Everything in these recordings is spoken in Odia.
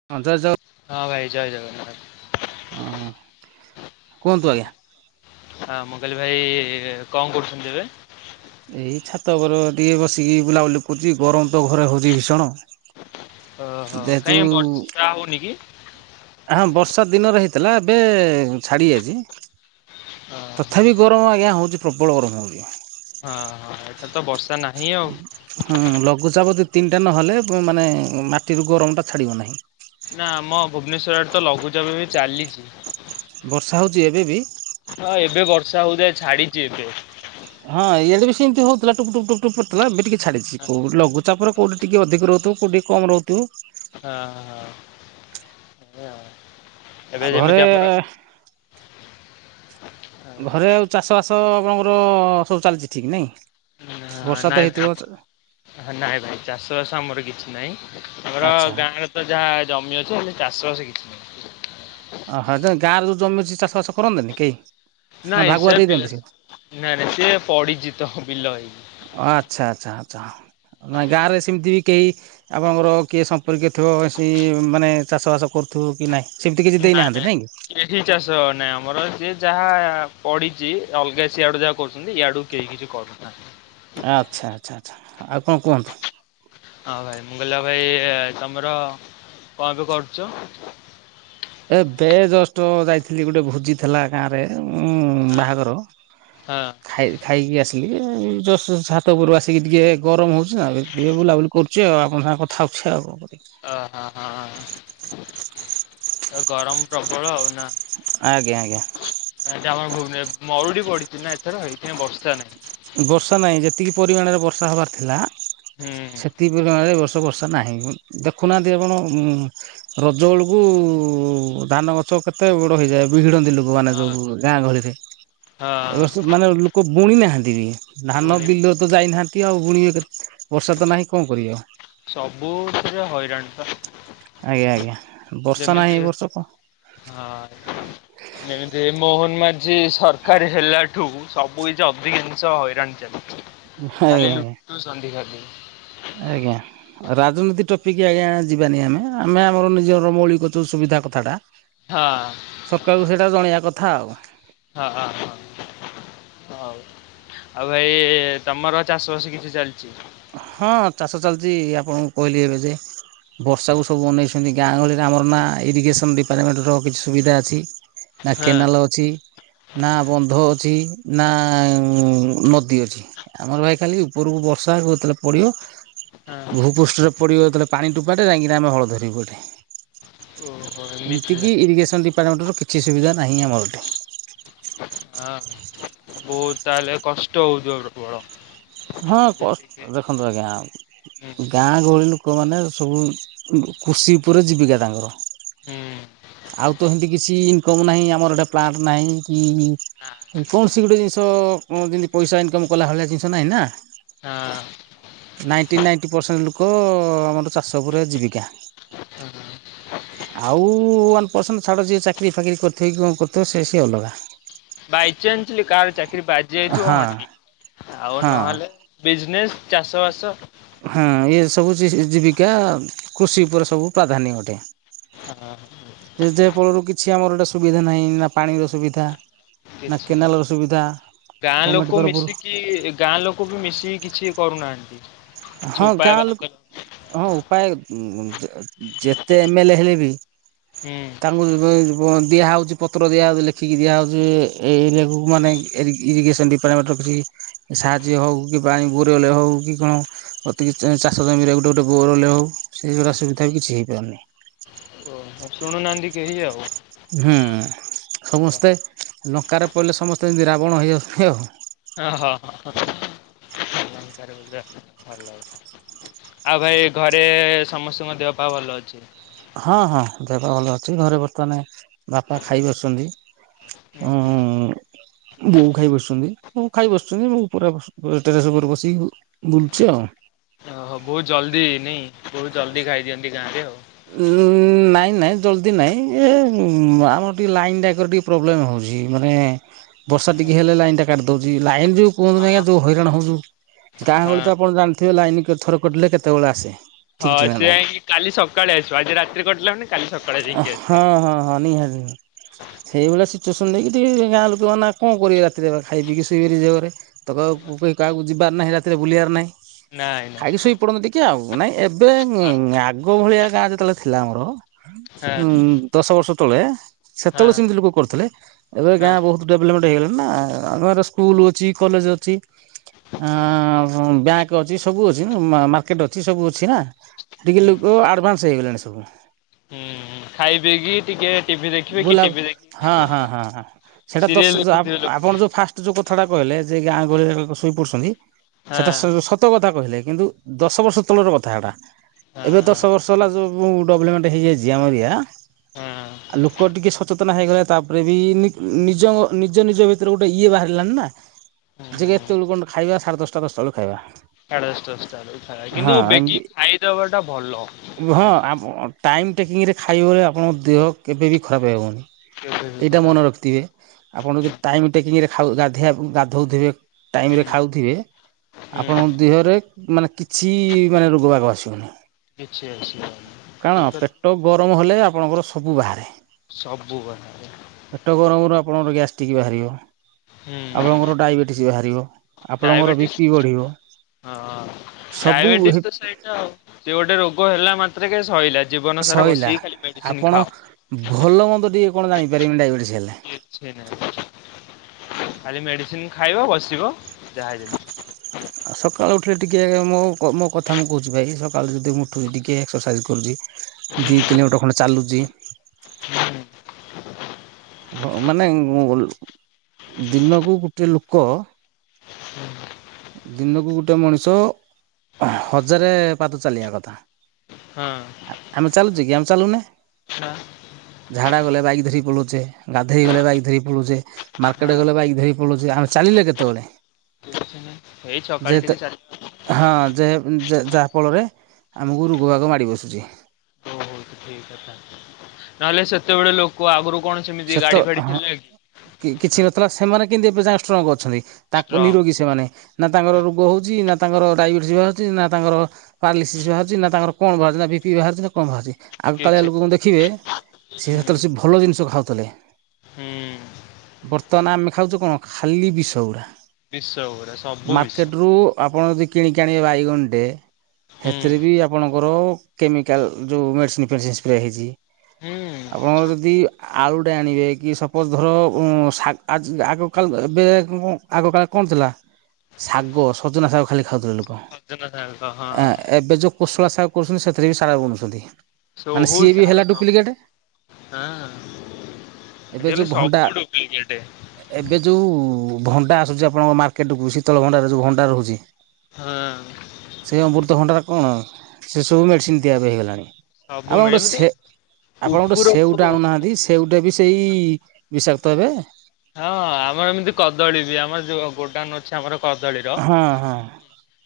ହ [unintelligible] ହଁ ଭାଇ ଜୟ ଜଗନ୍ନାଥ। ହଁ କୁହନ୍ତୁ ଆଜ୍ଞା। ହଁ ହଁ ମୁଁ କହିଲି ଭାଇ କଣ କରୁଛନ୍ତି ଏବେ? ଏଇ ଛାତ ଘର ଟିକେ ବସିକି ବୁଲାବୁଲି କରୁଛି ଗରମ ତ ଘରେ ହେଉଛି ଭୀଷଣ ଓହୋ ଯେହେତୁ କାଇହିଁ ବର୍ଷା ହଉନି କି? ହଁ ବର୍ଷା ଦିନରେ ହେଇଥିଲା ଏବେ ଛାଡି ଆଜି ଆ ଖାଲି ଗରମ ଆଜ୍ଞା ହେଉଛି ପ୍ରବଳ ଗରମ ହେଉଛି। ହଁ ହଁ ଏଟା ତ ବର୍ଷା ନାହିଁ ଆଉ। ହୁଁ ଲଘୁଚାପ ଦି ତିନିଟା ନହେଲେ ମାନେ ମାଟିରୁ ଗରମଟା ଛାଡ଼ିବ ନାହିଁ। ନା ଆମ ଭୁବନେଶ୍ୱର ଆଡେ ତ ଲଘୁଚାପ ବି ଚାଲିଛି। ବର୍ଷା ହେଉଛି ଏବେ ବି? ହଁ ଏବେ ବର୍ଷା ହଉଥାଏ ଛାଡିଛି ଏବେ। ହଁ ଇଆଡେ ବି ସେମିତି ହଉଥିଲା ଟୁପୁ ଟୁପ ଟୁପୁ ପଡୁଥିଲା ଏବେ ଟିକେ ଛାଡିଛି ହଁ କୋଉ ଲଘୁଚାପରେ କୋଉଠି ଟିକେ ଅଧିକ ରହୁଥିବ କୋଉଠି ଟିକେ କମ ରହୁଥିବ। ହଁ ହଁ [unintelligible] ଆଉ ଘରେ ଘରେ ଆଉ ଚାଷ ବାସ ଆପଣଙ୍କର ସବୁ ଚାଲିଛି ଠିକ୍ ନାଇଁ? ବର୍ଷା ତ ନାଇଁ ହେଇଥିବ ଚ ଭାଇ ନାଇଁ ଭାଇ ଚାଷ ବାସ ଆମର କିଛି ନାଇ ଆମର ଆଚ୍ଛା ଗାଁର ତ ଯାହା ଜମି ଅଛି ହେଲେ ଚାଷବାସ କିଛି ନାଇ। ଅହ ଗାଁରେ ଯୁ ଜମି ଅଛି ଚାଷ ବାସ କରନ୍ତିନି କେହି? ନା ନାଇଁ ଭାଗୁଆ ସେ ଦେଇ ଦିଅନ୍ତି ପିଏ ନାଇଁ ନାଇଁ ସେ ପଡିଚି ତ ବିଲ ହେଇକି। ଆଚ୍ଛା ଆଚ୍ଛା ଆଚ୍ଛା ନାଇ ଗାଁ ରେ ସେମିତି ବି କେହି ଆପଣଙ୍କର କିଏ ସମ୍ପର୍କୀୟ ଥିବ ସି ମାନେ ଚାଷବାସ କରୁଥିବ କି ନାଇ ସି କି ନାଇଁ ନାଇଁ କେହି ଚାଷ ନାଇଁ ଆମର ସେଏ ଯାହା ପଡିଛି ଅଲଗା ସିଆଡୁ ଯାହା କରୁଛନ୍ତି ଇଆଡୁ କେହି କିଛି କରୁନାହିଁ। ଆଚ୍ଛା ଆଚ୍ଛା ଆଚ୍ଛା ଆଉ କ କୁହନ୍ତୁ? ହଁ ଭାଇ ମୁଁ ଗଲ ଭାଇ ତମର କ ଏବେ କରୁଛ? ଏ ବେ ଜଷ୍ଟ ଯାଇଥିଲି ଗୁଟେ ଭୁଜି ଥିଲା। ଗାଁରେ ଉଁ ହଁ ବାହାଘର ହଁ ଖାଇ ଖାଇକି ଆସିଲି ଜଷ୍ଟ ଛାତ ଉପରୁକୁ ଆସିକି ଟିକିଏ ଗରମ ହଉଛି ନା ଟିକେ ବୁଲାବୁଲି କରୁ ଚି ଆଉ ଆପଣଙ୍କ ସାଙ୍ଗେ କଥା ହଉଛି ଆଉ କଣ କରିବି। ଆ ହା ହା ଗରମ ପ୍ରବଳ ଆଉ ଆଜ୍ଞା, ଆଜ୍ଞା। ଏଇଟା ଆମର ଭୁବେନେ ମଉଡି ପଡିଛି ନା ଏଥର ହେଇଥିା ପାଇଁ ବର୍ଷା ନାଇ। ବର୍ଷା ନାହିଁ, ଯେତିକି ପରିମାଣରେ ବର୍ଷା ହବାର ଥିଲା, ହୁଁ। ସେତିକି ପରିମାଣରେ ବର୍ଷା ତୁ ବର୍ଷା ନାହିଁ, ଦେଖୁନାହାନ୍ତି ଆପଣ ଉମ ରଜ ବେଳକୁ ଉ-ଧାନ ଗଛ କେତେ ବଡ ହେଇଯାଏ ବି ବିହିଡନ୍ତି ଲୁ ଭଗବାନ ହଁ ଯୋଉ ଗାଁ ଗହଳିରେ ହଁ ଏବର୍ଷ ମାନେ ଲୁକ ବୁଣି ନାହାନ୍ତି ବି। ଧାନ ପୁଣି ବିଲ ତ ଯାଇନାହାନ୍ତି ଆଉ ବୁଣିବେ କେ ବର୍ଷା ତ ନାହିଁ କଣ କରିବେ ଆଉ। ସବୁଥିରେ ହଇରାଣ ବା। ଆଜ୍ଞା ଆଜ୍ଞା, ବର୍ଷା ନାହିଁ ଏ ବର୍ଷ କ ହଁ ଯେମିତି ମୋହନ ମାଝ ଝି ସରକାର ହେଲାଠୁ ସବୁ କିଛି ଅଧିକାଂଷ ହଇରାଣ ଚାଲିଛି। ଆଜ୍ଞା ଖାଲି ଆଜ୍ଞା ଲୁୁଟୁସନ୍ତି ଖାଲି। ଆଜ୍ଞା। ରାଜନୀତି ଟପିକି ଆଜ୍ଞା ଯିବାନି ଆମେ ଆମେ ଆମର ନିଜର ମୌଳିକ ଯୋଉ ସୁବିଧା କଥାଟା ହଁ ସରକାରକୁ ସେଇଟା ଜଣେଇବା କଥା ଆଉ। ହଁ ହଁ ହଁ। ହଉ, ଆଉ ଭାଇ ତମର ଚାଷ ବାସ କିଛି ଚାଲିଚି? ହଁ ଚାଷ ଚାଲଛି ଆପଣଙ୍କୁ କହିଲି ଏବେ ଯେ ବର୍ଷାକୁୁ ସବୁ ଅନେଇସ ଯେମିତି ଗାଁ ଗହଳିରେ ଆମର ନା ଇରିଗେସନ ଡିପାର୍ଟମେଣ୍ଟର କିଛି ସୁବିଧା ଅଛି। ନା ହଁ କେନାଲ ଅଛି। ନା ବନ୍ଧ ଅଛି, ନା ନଦୀ ଅଛି। ଆମର ଭାଇ ଖାଲି ଉପରକୁ ବର୍ଷା ଯେତେବେଳେ ପଡ଼ିବ ହଁ ଭୂପୃଷ୍ଠରେ ପଡିବ ଯେତେବେଳେ ପାଣି ଟୋପାଟେ ଯାଇଁ କି ଆମେ ହଳ ଧରିବୁ ଏଠି। ଓହୋ ଏମିତି ଏମିତିକି ଇରିଗେସନ୍ ଡିପାର୍ଟମେଣ୍ଟର କିଛି ସୁବିଧା ନାହିଁ ଆମର ଏଠି। ହଁ ହଁ, ବହୁତ ତାହେଲେ କଷ୍ଟ ହୋଉଥିବ ପ୍ରବଳ। ହଁ କ ଯେତିକି ଦେଖନ୍ତୁ ଆଜ୍ଞା ହୁଁ ଗାଁ ଗହଳି ଲୋକମାନେ ସବୁ କୃଷି ଉପରେ ଜୀବିକା ତାଙ୍କର। ହୁଁ ଆଉ ତ ଏମିତି କିଛି ଇନ୍‌କମ ନାହିଁ ଆମର ଗୋଟେ ପ୍ଳାଣ୍ଟ ନାହିଁ କି କୌଣସି ଗୋଟେ ଜିନିଷ ଯେମିତି ପଇସା ଇନକମ୍ କଲା ଭଳିଆ ଜିନିଷ ନାହିଁ ନା। ହଁ। ନାଇଣ୍ଟି ନାଇଣ୍ଟି ପରସେଣ୍ଟ ଲୋକ ଆମର ଚାଷ ଉପରେ ଜୀବିକା। ଆଉ ୱାନ୍ ପରର୍ସେଣ୍ଟ ଛାଡ଼ ଯିଏ ଚାକିରି ଫାକିରି କରିଥିବ କି କଣ କରିଥିବେ ସେ ସିଏ ଅଲଗା। ବାଇଚନ୍ସଲି କାହାର ଚାକିରି ବାଜି ଯାଇଥିବ ହଁ ଠିକ୍ ଆଉ ହଁ ନହେଲେ ବିଜନେସ୍ ଚାଷ ବାସ ହଁ ଏ ସବୁ ଜୀବିକା କୃଷି ଉପରେ ସବୁ ପ୍ରାଧାନ୍ୟ ଅଟେ। ହଁ। ଯେ ଫଳରୁ କିଛି ଆମର ଗୋଟେ ସୁବିଧା ନାହିଁ ନା ପାଣିର ସୁବିଧା। ନା କିଛି ନାହିଁ। କେନାଲ ର ସୁବିଧା, ଗଭର୍ମେଣ୍ଟ ତରଫରୁ କି ଗାଁ ଲୋକ ବି ମିଶିକି କିଛି କରୁନାହାନ୍ତି। କିଛି ହଁ ଉପାୟ ଗାଁ ବାହାର କଲେ ଲୋକ ହଁ ଉପାୟ ଯେତେ ଏମ ଏଲ ଏ ହେଲେ ବି ହୁଁ। ତାଙ୍କୁ [unintelligible] ଦିଆହେଉଛି ପତ୍ର ଦିଆହେଉଛି ଲେଖିକି ଦିଆହେଉଛି [inaudible] ଏରିଆକୁ ମାନେ ଇରିଗେସନ୍ ଡି ପା ବାଟ କିଛି ସାହାଯ୍ୟ ହଉ କି ପାଣି ଗୋରେଲେ ହଉ କି କଣ ଅତିକି ଚାଷ ଜମିରେ ଗୋଟେ ଗୋଟେ ବୋରେଲ ହୋଉ ସେ ଯୋଉ ସୁବିଧା ବି କିଛି ହେଇପାରୁ ନେହିଁ। ଆଉ ସୁଣୁ ନାହାନ୍ତି କେହି ଆଉ। ହୁଁ ସମସ୍ତେ ଲଙ୍କାରେ ପଡ଼ିଲେ ସମସ୍ତେ ଏମିତି ରାବଣ ହେଇ [unintelligible] ହଁ ହଁ [unintelligible] ଆଉ ଭାଇ ଘରେ ସମସ୍ତଙ୍କ ଦେହ ପା ଭଲ ଅଛି? ହଁ ହଁ ଦେହ ଭଲ ଅଛି ଘରେ ବର୍ତ୍ତମାନ ବାପା ଖାଇ ବସୁଛନ୍ତି। ହୁଁ ହଁ। ବୋଉ ଖାଇ ବସିଛନ୍ତି ବୋଉ ଖାଇ ବସଛନ୍ତି ବୋ ପୁରା ଟେସ୍ ଉପରେ ବସିକି ବୁଲୁଚି ଆଉ। ଓହୋ ବହୁତ ଜଲ୍ଦି ନାଇଁ ବହୁତ ଜଲ୍ଦି ଖାଇଦିଅନ୍ତି ଗାଁରେ ଆଉ। ହୁଁ। ନାଇଁ ନାଇଁ ଜଲ୍ଦି ନାହିଁ ଏ ଆମର ଟିକେ ଲାଇନ୍ ଟା ଟିକ ର ପ୍ରୋବ୍ଲେମ୍ ହେଉଛି ମାନେ ବର୍ଷା ଟିକେ ହେଲେ ଲାଇନ କାଟିଦେଉଚି ଲାଇନ୍ ଯୋଉ କୁହନ୍ତୁ ନା ଆଜ୍ଞା ହଁ ଯଉ ହଇରାଣ ହୋଉଚୁ ଗାଁ ହଁ ଗହଳିରେ ତ ଆପଣ ଜାଣିଥିବେ ଲାଇନ ଥର କଟିଲେ କେତେବେଳେ ଆସେ। ଠିକ୍ ହଁ ଠିକଣା ସି ନାହିଁ। ଯାଇକି କାଲି ସକାଳେ ଆସିବ, ଆଜି ରାତିରେ କଟିଲା ମାନେ କାଲି ସକାଳେ ଯାଇକି ଆସିବେ। ହଁ ହଁ ହଁ ନିହାତି। ସେଇଭଳିଆ ସିଚୁଏସନ୍ ଦେଇକି ଟିକେ ଗାଁ ଲୋକମାନେ କଣ କରିବେ ରାତିରେ ଖାଇ ପିଇକି କଣ କରିବେ ଶୋଇବେ ନିଜ ଘରେ। ତକୁ କେ କାହାକୁ ଯିବାର ନାହିଁ ରାତିରେ, ବୁଲିବାର ନାହିଁ। ନାଇଁ ନାଇଁ ଖାଇକି ଶୋଇ ପଡନ୍ତି ଟିକେ ଆଉ। ନାଇଁ ଏବେ ହଁ ଆଗ ଭଳିଆ ଯେତେବେଳେ ଥିଲା ଆମର। ଉଁ ହଁ ଦଶ ବର୍ଷ ତଳେ, ହଁ ସେତେବେଳେ ସେମିତି ଲୋକ କରୁଥିଲେ। ଏବେ ଗାଁ ହଁ। ବହୁତ ଡେଭଲମେଣ୍ଟ ହେଇଗଲା ନା ଆ ସ୍କୁଲ ଅଛି, କଲେଜ ଅଛି। ଆ ବ୍ୟାଙ୍କ ଅଛି। ସବୁ ଅଛି ମାର୍କେଟ ଅଛି ସବୁ ଅଛି ନା। ସେ ଟିକେ ଲୋକ ଆଡଭାନ୍ସ ହେଇଗଲାଣି ସବୁ। ହୁଁଉଁ। ଖାଇ ଦେଇ କି ଟିକେ ଟିଭି ଦେଖିବେ, କି ବୁଲା ଟିଭି ଦେଖି ହଁ ହଁ ହଁ ହଁ। ସେଇଟା ଦଶ ସିରିଏଲ ଦେଖୁଥିବେ ଲୋକ ଆପଣ ଯୋଉ ଫାଷ୍ଟ ଯୋଉ କଥାଟା କହିଲେ ଯେ ଗାଁ ଗହଳିରେ ଶୋଇ ପଡୁଛନ୍ତି। ହଁ ସେଟା କଥା କହିଲେ କିନ୍ତୁ ଦଶ ବର୍ଷ ତଳର କଥାଟା। ହଁ ଏବେ ଦଶ ବର୍ଷ ସବୁଡବ୍ଲେମେଟ ହେଇଯାଇଛି ଆମର ଏରିଆ ହଁ। ଆଉ ଲୋକ ଟିକେ ସଚେତନ ହେଇଗଲେ। ତାପରେ ବି ନିଜ ନିଜ ନିଜ ଭିତରେ ଗୋଟେ ଇଏ ବାହାରିଲାନି ନା। ଯେ ସାଢେ ଏତେବେଳ କ ଖାଇବା? ସାଢେ ଦଶଟ ଦଶା ବେକୁ ଖାଇବା। ସାଢ଼େ ଦଶ ଦଶଟା ବେଳକୁ ଖାଇବା। କିନ୍ତୁ ହଁ ବେଗି ଏମିତି ଖାଇଦବା ଟା ଭଲ। ହଁ। ଟାଇମ ଟେକିଂରେ ଖାଇବ ବଳେ ଆପଣଙ୍କ ଦେହ କେବେବି ଖରାପ ହେବନି। କେବେ ବି ଏଇଟା ଖରାପ ମନେ ରଖିଥିବେ। ଆପଣ ଯଦି ଟାଇ ଟେକିଂରେ ଗାଧିଆ ଗାଧଉଥିବେ, ଟାଇମ ରେ ହୁଁ ଖାଉଥିବେ, ହୁଁ ଆପଣଙ୍କ ଦେହରେ ମାନେ କିଛି ମାନେ ରୋଗ ବାଗ ଆସିବନି। କିଛି ଆସିବନି। କାରଣ ଠିକ ପେଟ ଗରମ ହେଲେ ଆପଣଙ୍କର ସବୁ ବାହାରେ। ସବୁ ବାହାରେ। ପେଟ ଗରମରୁ ଆପଣଙ୍କର ଗ୍ୟାସ୍ ଟିକ ବାହାରିବ। ହୁଁ ଆପଣଙ୍କର ଡାଇବେଟିସ୍ ବାହାରିବ। ଆପଣଙ୍କର ବି ଡାଇବେଟିସ୍ ପି ବଢିବ। ହଁ। ଡାଇବେଟିସ୍ ତ ସେଇଟା ଆଉ। ସେ ଗୋଟେ ରୋଗ ହେଲା ମାତ୍ର କେ ସରଲା। ଜୀବନ ସାରା ସଇଲା ବସିକି ଖାଲି ମେଡିସିନ ଆପଣ ଖାଅ। ଭଲ ମନ୍ଦ ଟିକେ କଣ ଜାଣିପାରିବେନି ଡାଇବେଟିସ୍ ହେଲେ? କିଛି ନାହିଁ। ଖାଲି ମେଡ଼ିସିନ ଖାଇବ, ବସିବ ଯାହା ଯେ। ଆଉ ସକାଳୁ ଉଠିଲେ ଟିକେ, ମୋ ମୋ କଥା ମୁଁ କହୁଛି ଭାଇ। ସକାଳୁ ଯଦି ମୁଁ ଉଠୁଛି ଟିକିଏ ଏକ୍ସରସାଇଜ୍ କରୁଛି। ହୁଁ ଦିଇ କିଲୋମିଟର ଖଣ୍ଡେ ଚାଲୁଛି। ମାନେ ଦିନକୁ ଗୋଟେ ଲୋକ ଦିନକୁ ଗୋଟେ ମଣିଷ ହଜାରେ ପାଦ ଚାଲିବା କଥା। ହଁ। ଆ ଆମେ ଚାଲୁଚି କି? ଆମେ ଚାଲୁନେ। [unintelligible] ଝାଡ଼ା ଗଲେ ବାଇକ୍ ଧରି ପଳୁଚେ। ଗାଧୋଇ ହଁ ଗଲେ ବାଇକ୍ ଧରି ପଳୁଚେ। ମାର୍କେଟ ହଁ ଗଲେ ବାଇକ ଧରି ପଳଉଚେ। ଆମେ ଚାଲିଲେ କେତେବେଳେ? ଏଇ ଯେ ଛକାଳେ ଟିକେ ଚାଲିଲେ ହଁ। ଯେ ଯାହାଫଳରେ ଆମକୁ ରୋଗ ବାଗ ମାଡ଼ି ବସୁଚି। ସେଇ କଥା। ନହେଲେ ସେତେବେଳେ ଲୋକ ଆଗରୁ କଣ ସେମିତି ଗାଡି ଫାଡି ଥିଲା କି? କି କିଛି ନଥିଲା। ସେମାନେ କେନ୍ତି ଏବେ ଯାଏଁ ଷ୍ଟ୍ରଙ୍ଗ ଅଛନ୍ତି। ତାକୁ ନିରୋଗୀ ଷ୍ଟ୍ରଙ୍ଗ ସେମାନେ। ନା ତାଙ୍କର ରୋଗ ହଉଚି, ନା ତାଙ୍କର ଡାଇବେଟିସ୍ ବହାଚି, ନା ତାଙ୍କର ପାର୍ଲଲିସିସ୍ ବାହାରୁଛି, ନା ତାର କଣ ବାହାରୁଚି, ନା ବି ପି ବାହାରୁଚି ନା କଣ ବାହାରୁଚି? ଆଗ କାଳିଆ କିଛି ଲୋକଙ୍କୁ ଦେଖିବେ ସେ ହୁଁ ସେତେବେଳେ ସେ ଭଲ ଜିନିଷ ଖାଉଥିଲେ। ହୁଁ। ବର୍ତ୍ତମାନ ଆମେ ଖାଉଚୁ କଣ ଖାଲି ବିଷ ଗୁଡା। ବିଷ ଗୁରା ସବୁ ବିଷ ମାର୍କେଟ ରୁ ଆପଣ ଯଦି କିଣିକି ଆଣିବେ ବାଇଗଣ ଟେ ହୁଁ ସେଥିରେ ବି ଆପଣଙ୍କର କେମିକାଲ ଯୋଉ ମେଡିସିନ୍ ଫେଡିସିନ୍ ସ୍ପ୍ରେ ହେଇଚି। ହୁଁ ଆପଣଙ୍କ ଯଦି ଆଳୁ ଟେ ଆଣିବେ କି ସପୋଜ ଧର ଉଁ- ଶାଗ୍ ଆଜ୍ ଯେ ଆଗ କାଳ ର ଏବେ [unintelligible] ଆଗକାଳେ କଣ ଥିଲା ଶାଗ ସଜନା ଶାଗ ଖାଲି ଖାଉଥିଲେ ଲୋ କହଁ ସଜନା ଶାଗ ଆ, ହଁ ଏବେ ଯୋଉ କୋଶଳା ଶାଗ କରୁଛନ୍ତି ସେଥିରେ ବି ସାର ବୁଣୁଛନ୍ତି। ମାନେ ସବୁ ସିଏ ବି ସାର ହେଲା ସବୁ ଡୁପ୍ଲିକେଟେ। ହଁ। ଏବେ ଯୋଉ ଭଣ୍ଡା ସବୁ ଡୁପ୍ଲିକେଟ ଏବେ ଯୋଉ ଉ, ଭଣ୍ଡା ଆସୁଛି ଆପଣଙ୍କ ମାର୍କେଟ୍ କୁ ଶୀତଳ ଭଣ୍ଡାରରେ ଯୋଉ ଭଣ୍ଡା ରହୁଚି। ହଁ ସେ ଅମୃତ ଭଣ୍ଡାର କଣ ସେ ସବୁ ମେଡିସିନ୍ ଦିଆ ବି ହେଇଗଲାଣି। ସବୁ ଆପଣ ମିଳେ ଗୋଟେ ଏମିତି ସେ ଆପଣ ଗୋଟେ ସେଉ କୁକୁରକୁ ଟେ ହଁ ଆଣୁନାହା ତି ସେଉ ଟା ବି ସେଇ ବିଷାକ୍ତ ଏବେ। ହଁ ଆମର ଏମିତି କଦଳୀ ବି ଆମର ଯୋଉ ଗୋଡାନ ଅଛି ଆମର କଦଳୀର। ହଁ ହଁ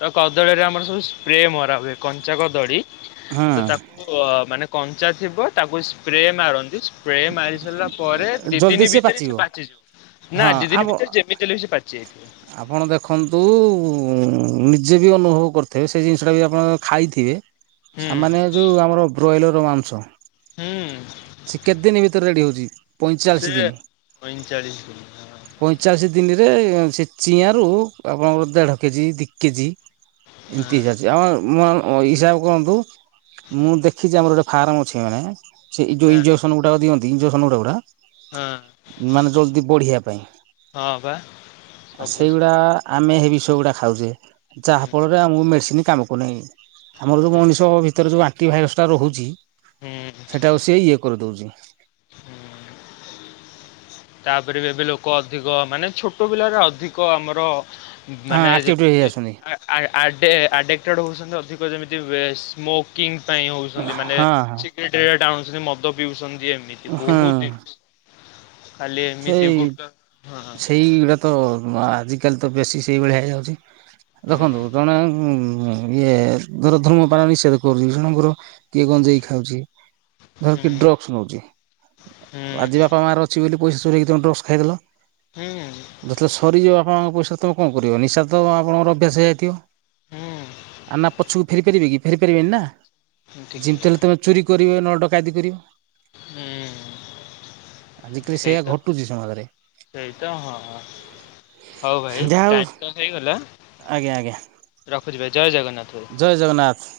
ତ କଦଳୀରେ ଆମର ସବୁ ସ୍ପ୍ରେ ମରା ହୁଏ କଞ୍ଚା କଦଳୀ ହଁ ତ ତାକୁ ଅ, ମାନେ କଞ୍ଚା ଥିବ ତାକୁ ସ୍ପ୍ରେ ମାରନ୍ତି, ସ୍ପ୍ରେ ମାରି ସାରିଲା ପରେ ଦି ଦିନ ଜଲ୍ଦି ସିଏ ଭିତରେ ସେ ପାଚିବ ନା ହଁ ଦି ଆମ ଦିନ ଭିତରେ ଯେମିତି ହେଲେ ସେ ପାଚି ଯାଇଥିବ। ଆପଣ ଦେଖନ୍ତୁ ଉ, ନିଜେ ବି ଅନୁଭବ କରିଥିବେ ସେ ଜିନିଷଟା ବି ଆପଣ ଖାଇଥିବେ। ହୁଁ ସାମାନ୍ୟ ଯୋଉ ଆମର ବ୍ରଏଲର ମାଂସ। ହୁଁ। ସେ କେତେ ଦିନ ଭିତରେ ରେଡି ହଉଚି ସେ ପଇଁଚାଳିଶ ଦିନି। ପଇଁଚାଳିଶ ଦିନ ପଇଁଚାଳିଶ ଦିନିରେ ସେ ଚିଆଁରୁ ଆପଣଙ୍କର ଦେଢ଼ କେଜି ଦି କେଜି। ଏମିତି ହଁ ହେଇଯାଉଛି ଆଉ ମୋ ଅ, ହିସାବ କରନ୍ତୁ ମୁଁ ଦେଖିଛି ଆମର ଗୋଟେ ଫାର୍ମ ଅଛି ମାନେ ସେ ଯୋଉ ହଁ ଇଞ୍ଜ ସନ ଗୁଟା ଦିଅନ୍ତି ଇଞ୍ଜକ୍ସନ୍ ଗୁଟା ଗୁଟା ହଁ ମାନେ ଜଲଦି ବଢିଆ ପାଇଁ। ହଁ ବା ଆ, ସବୁ ସେ ସେଇଗୁଡା ଆମେ ହେ ବିଷ ଗୁଡ଼ା ଖାଉଚେ, ଯାହା ଫଳରେ ଆମକୁ ମେଡ଼ିସିନି କାମ କରୁନାଇ। ଆମର ଯୋଉ ହୁଁ ମଣିଷ ଭିତରେ ଯୋଉ ଆଣ୍ଟି ଭାଇରସ ଟା ରହୁଛି। ହୁଁ। ସେଟାକୁ ସିଏ ଇଏ କରିଦଉଚି। ହୁଁ। ତାପରେ ବି ଏବେ ଲୋକ ଅଧିକ ମାନେ ଛୋଟ ପିଲା ଗୁରା ଅଧିକ ଆମର ହଁ ମାନେ ଆକ୍ଟିଭ ହେଇ ଯେମିତି ଆସୁନି ଆ-ଆ- ଆଡେ- ଆଡ଼ିକଟେଡ଼୍ ହଉଛନ୍ତି ଅଧିକ ଯେମିତି ବେଶ୍ ସ୍ମୋକ୍ କିଙ୍ଗ ପାଇଁ ହଉଛନ୍ତି ମାନେ ହଁ ହଁ ସିଗରେଟେ ଟାଣୁଛି ସେ ମଦ ପିଉଛନ୍ତି ଏମି ତି ହୁଁ। ବହୁତି [inaudible] ଖାଲି ଏମିତି ସେଇ ଗୁଟ ହଁ ହଁ ସେଇଗୁଡା ତ ମା- ଆଜିକାଲି ତ ବେଶୀ ସେଇଭଳିଆ ହେଇଯାଉଛି। ଦେଖନ୍ତୁ ଜଣେ ଉଁ, ଉଁ, ଇଏ ଧର ଧର୍ମ ପାଳ ନିଷେଧ କରୁଛି, ଜଣଙ୍କର କିଏ ଗଞ୍ଜେଇ ଖାଉଛି। ଧର ହୁଁ କିିଏ ଡ୍ରଗସ୍ ନଉଛି, ହୁଁ ଆଜି ବାପା ମା ର ଅଛି ବୋଲି ପଇସା ଚୁରେଇକି ତୋମେ ଡ୍ରଗସ୍ ଖାଇଦେଲ। ହୁଁ। ଯେତେବେଳେ ସରିଯିବ ବାପା ମାଙ୍କ ପଇସା ସେତେବେଳେ କଣ କରିବ? ନିଶା ତ ଆପଣଙ୍କର ଅଭ୍ୟାସ ହେଇଯାଇଥିବ। ହୁଁ ଆ, ନା ପଛକୁ ଫେରି ପାରିବେ କି ଫେରି ପାରିବେନି ନା। ହୁଁ ଠିକ୍ ଯେମିତି ହେଲେ ତୋମେ ଚୋରି କରିବେ ନହେଲେ ଡକାୟତି କରିବ। ହୁଁ। ଆଜିକାଲି ସେଇଆ ସେଇତ ଘଟୁଛି ସମାଜରେ ସେଇତ ହଁ ହଁ। ହଉ ଭାଇ ଯାହା ହଉ ଟାଇମ ତ ହେଇଗଲା ଆଜ୍ଞା ଆଜ୍ଞା ରଖୁଛି ଭାଇ ଜୟ ଜଗନ୍ନାଥ ଭାଇ। ଜୟ ଜଗନ୍ନାଥ।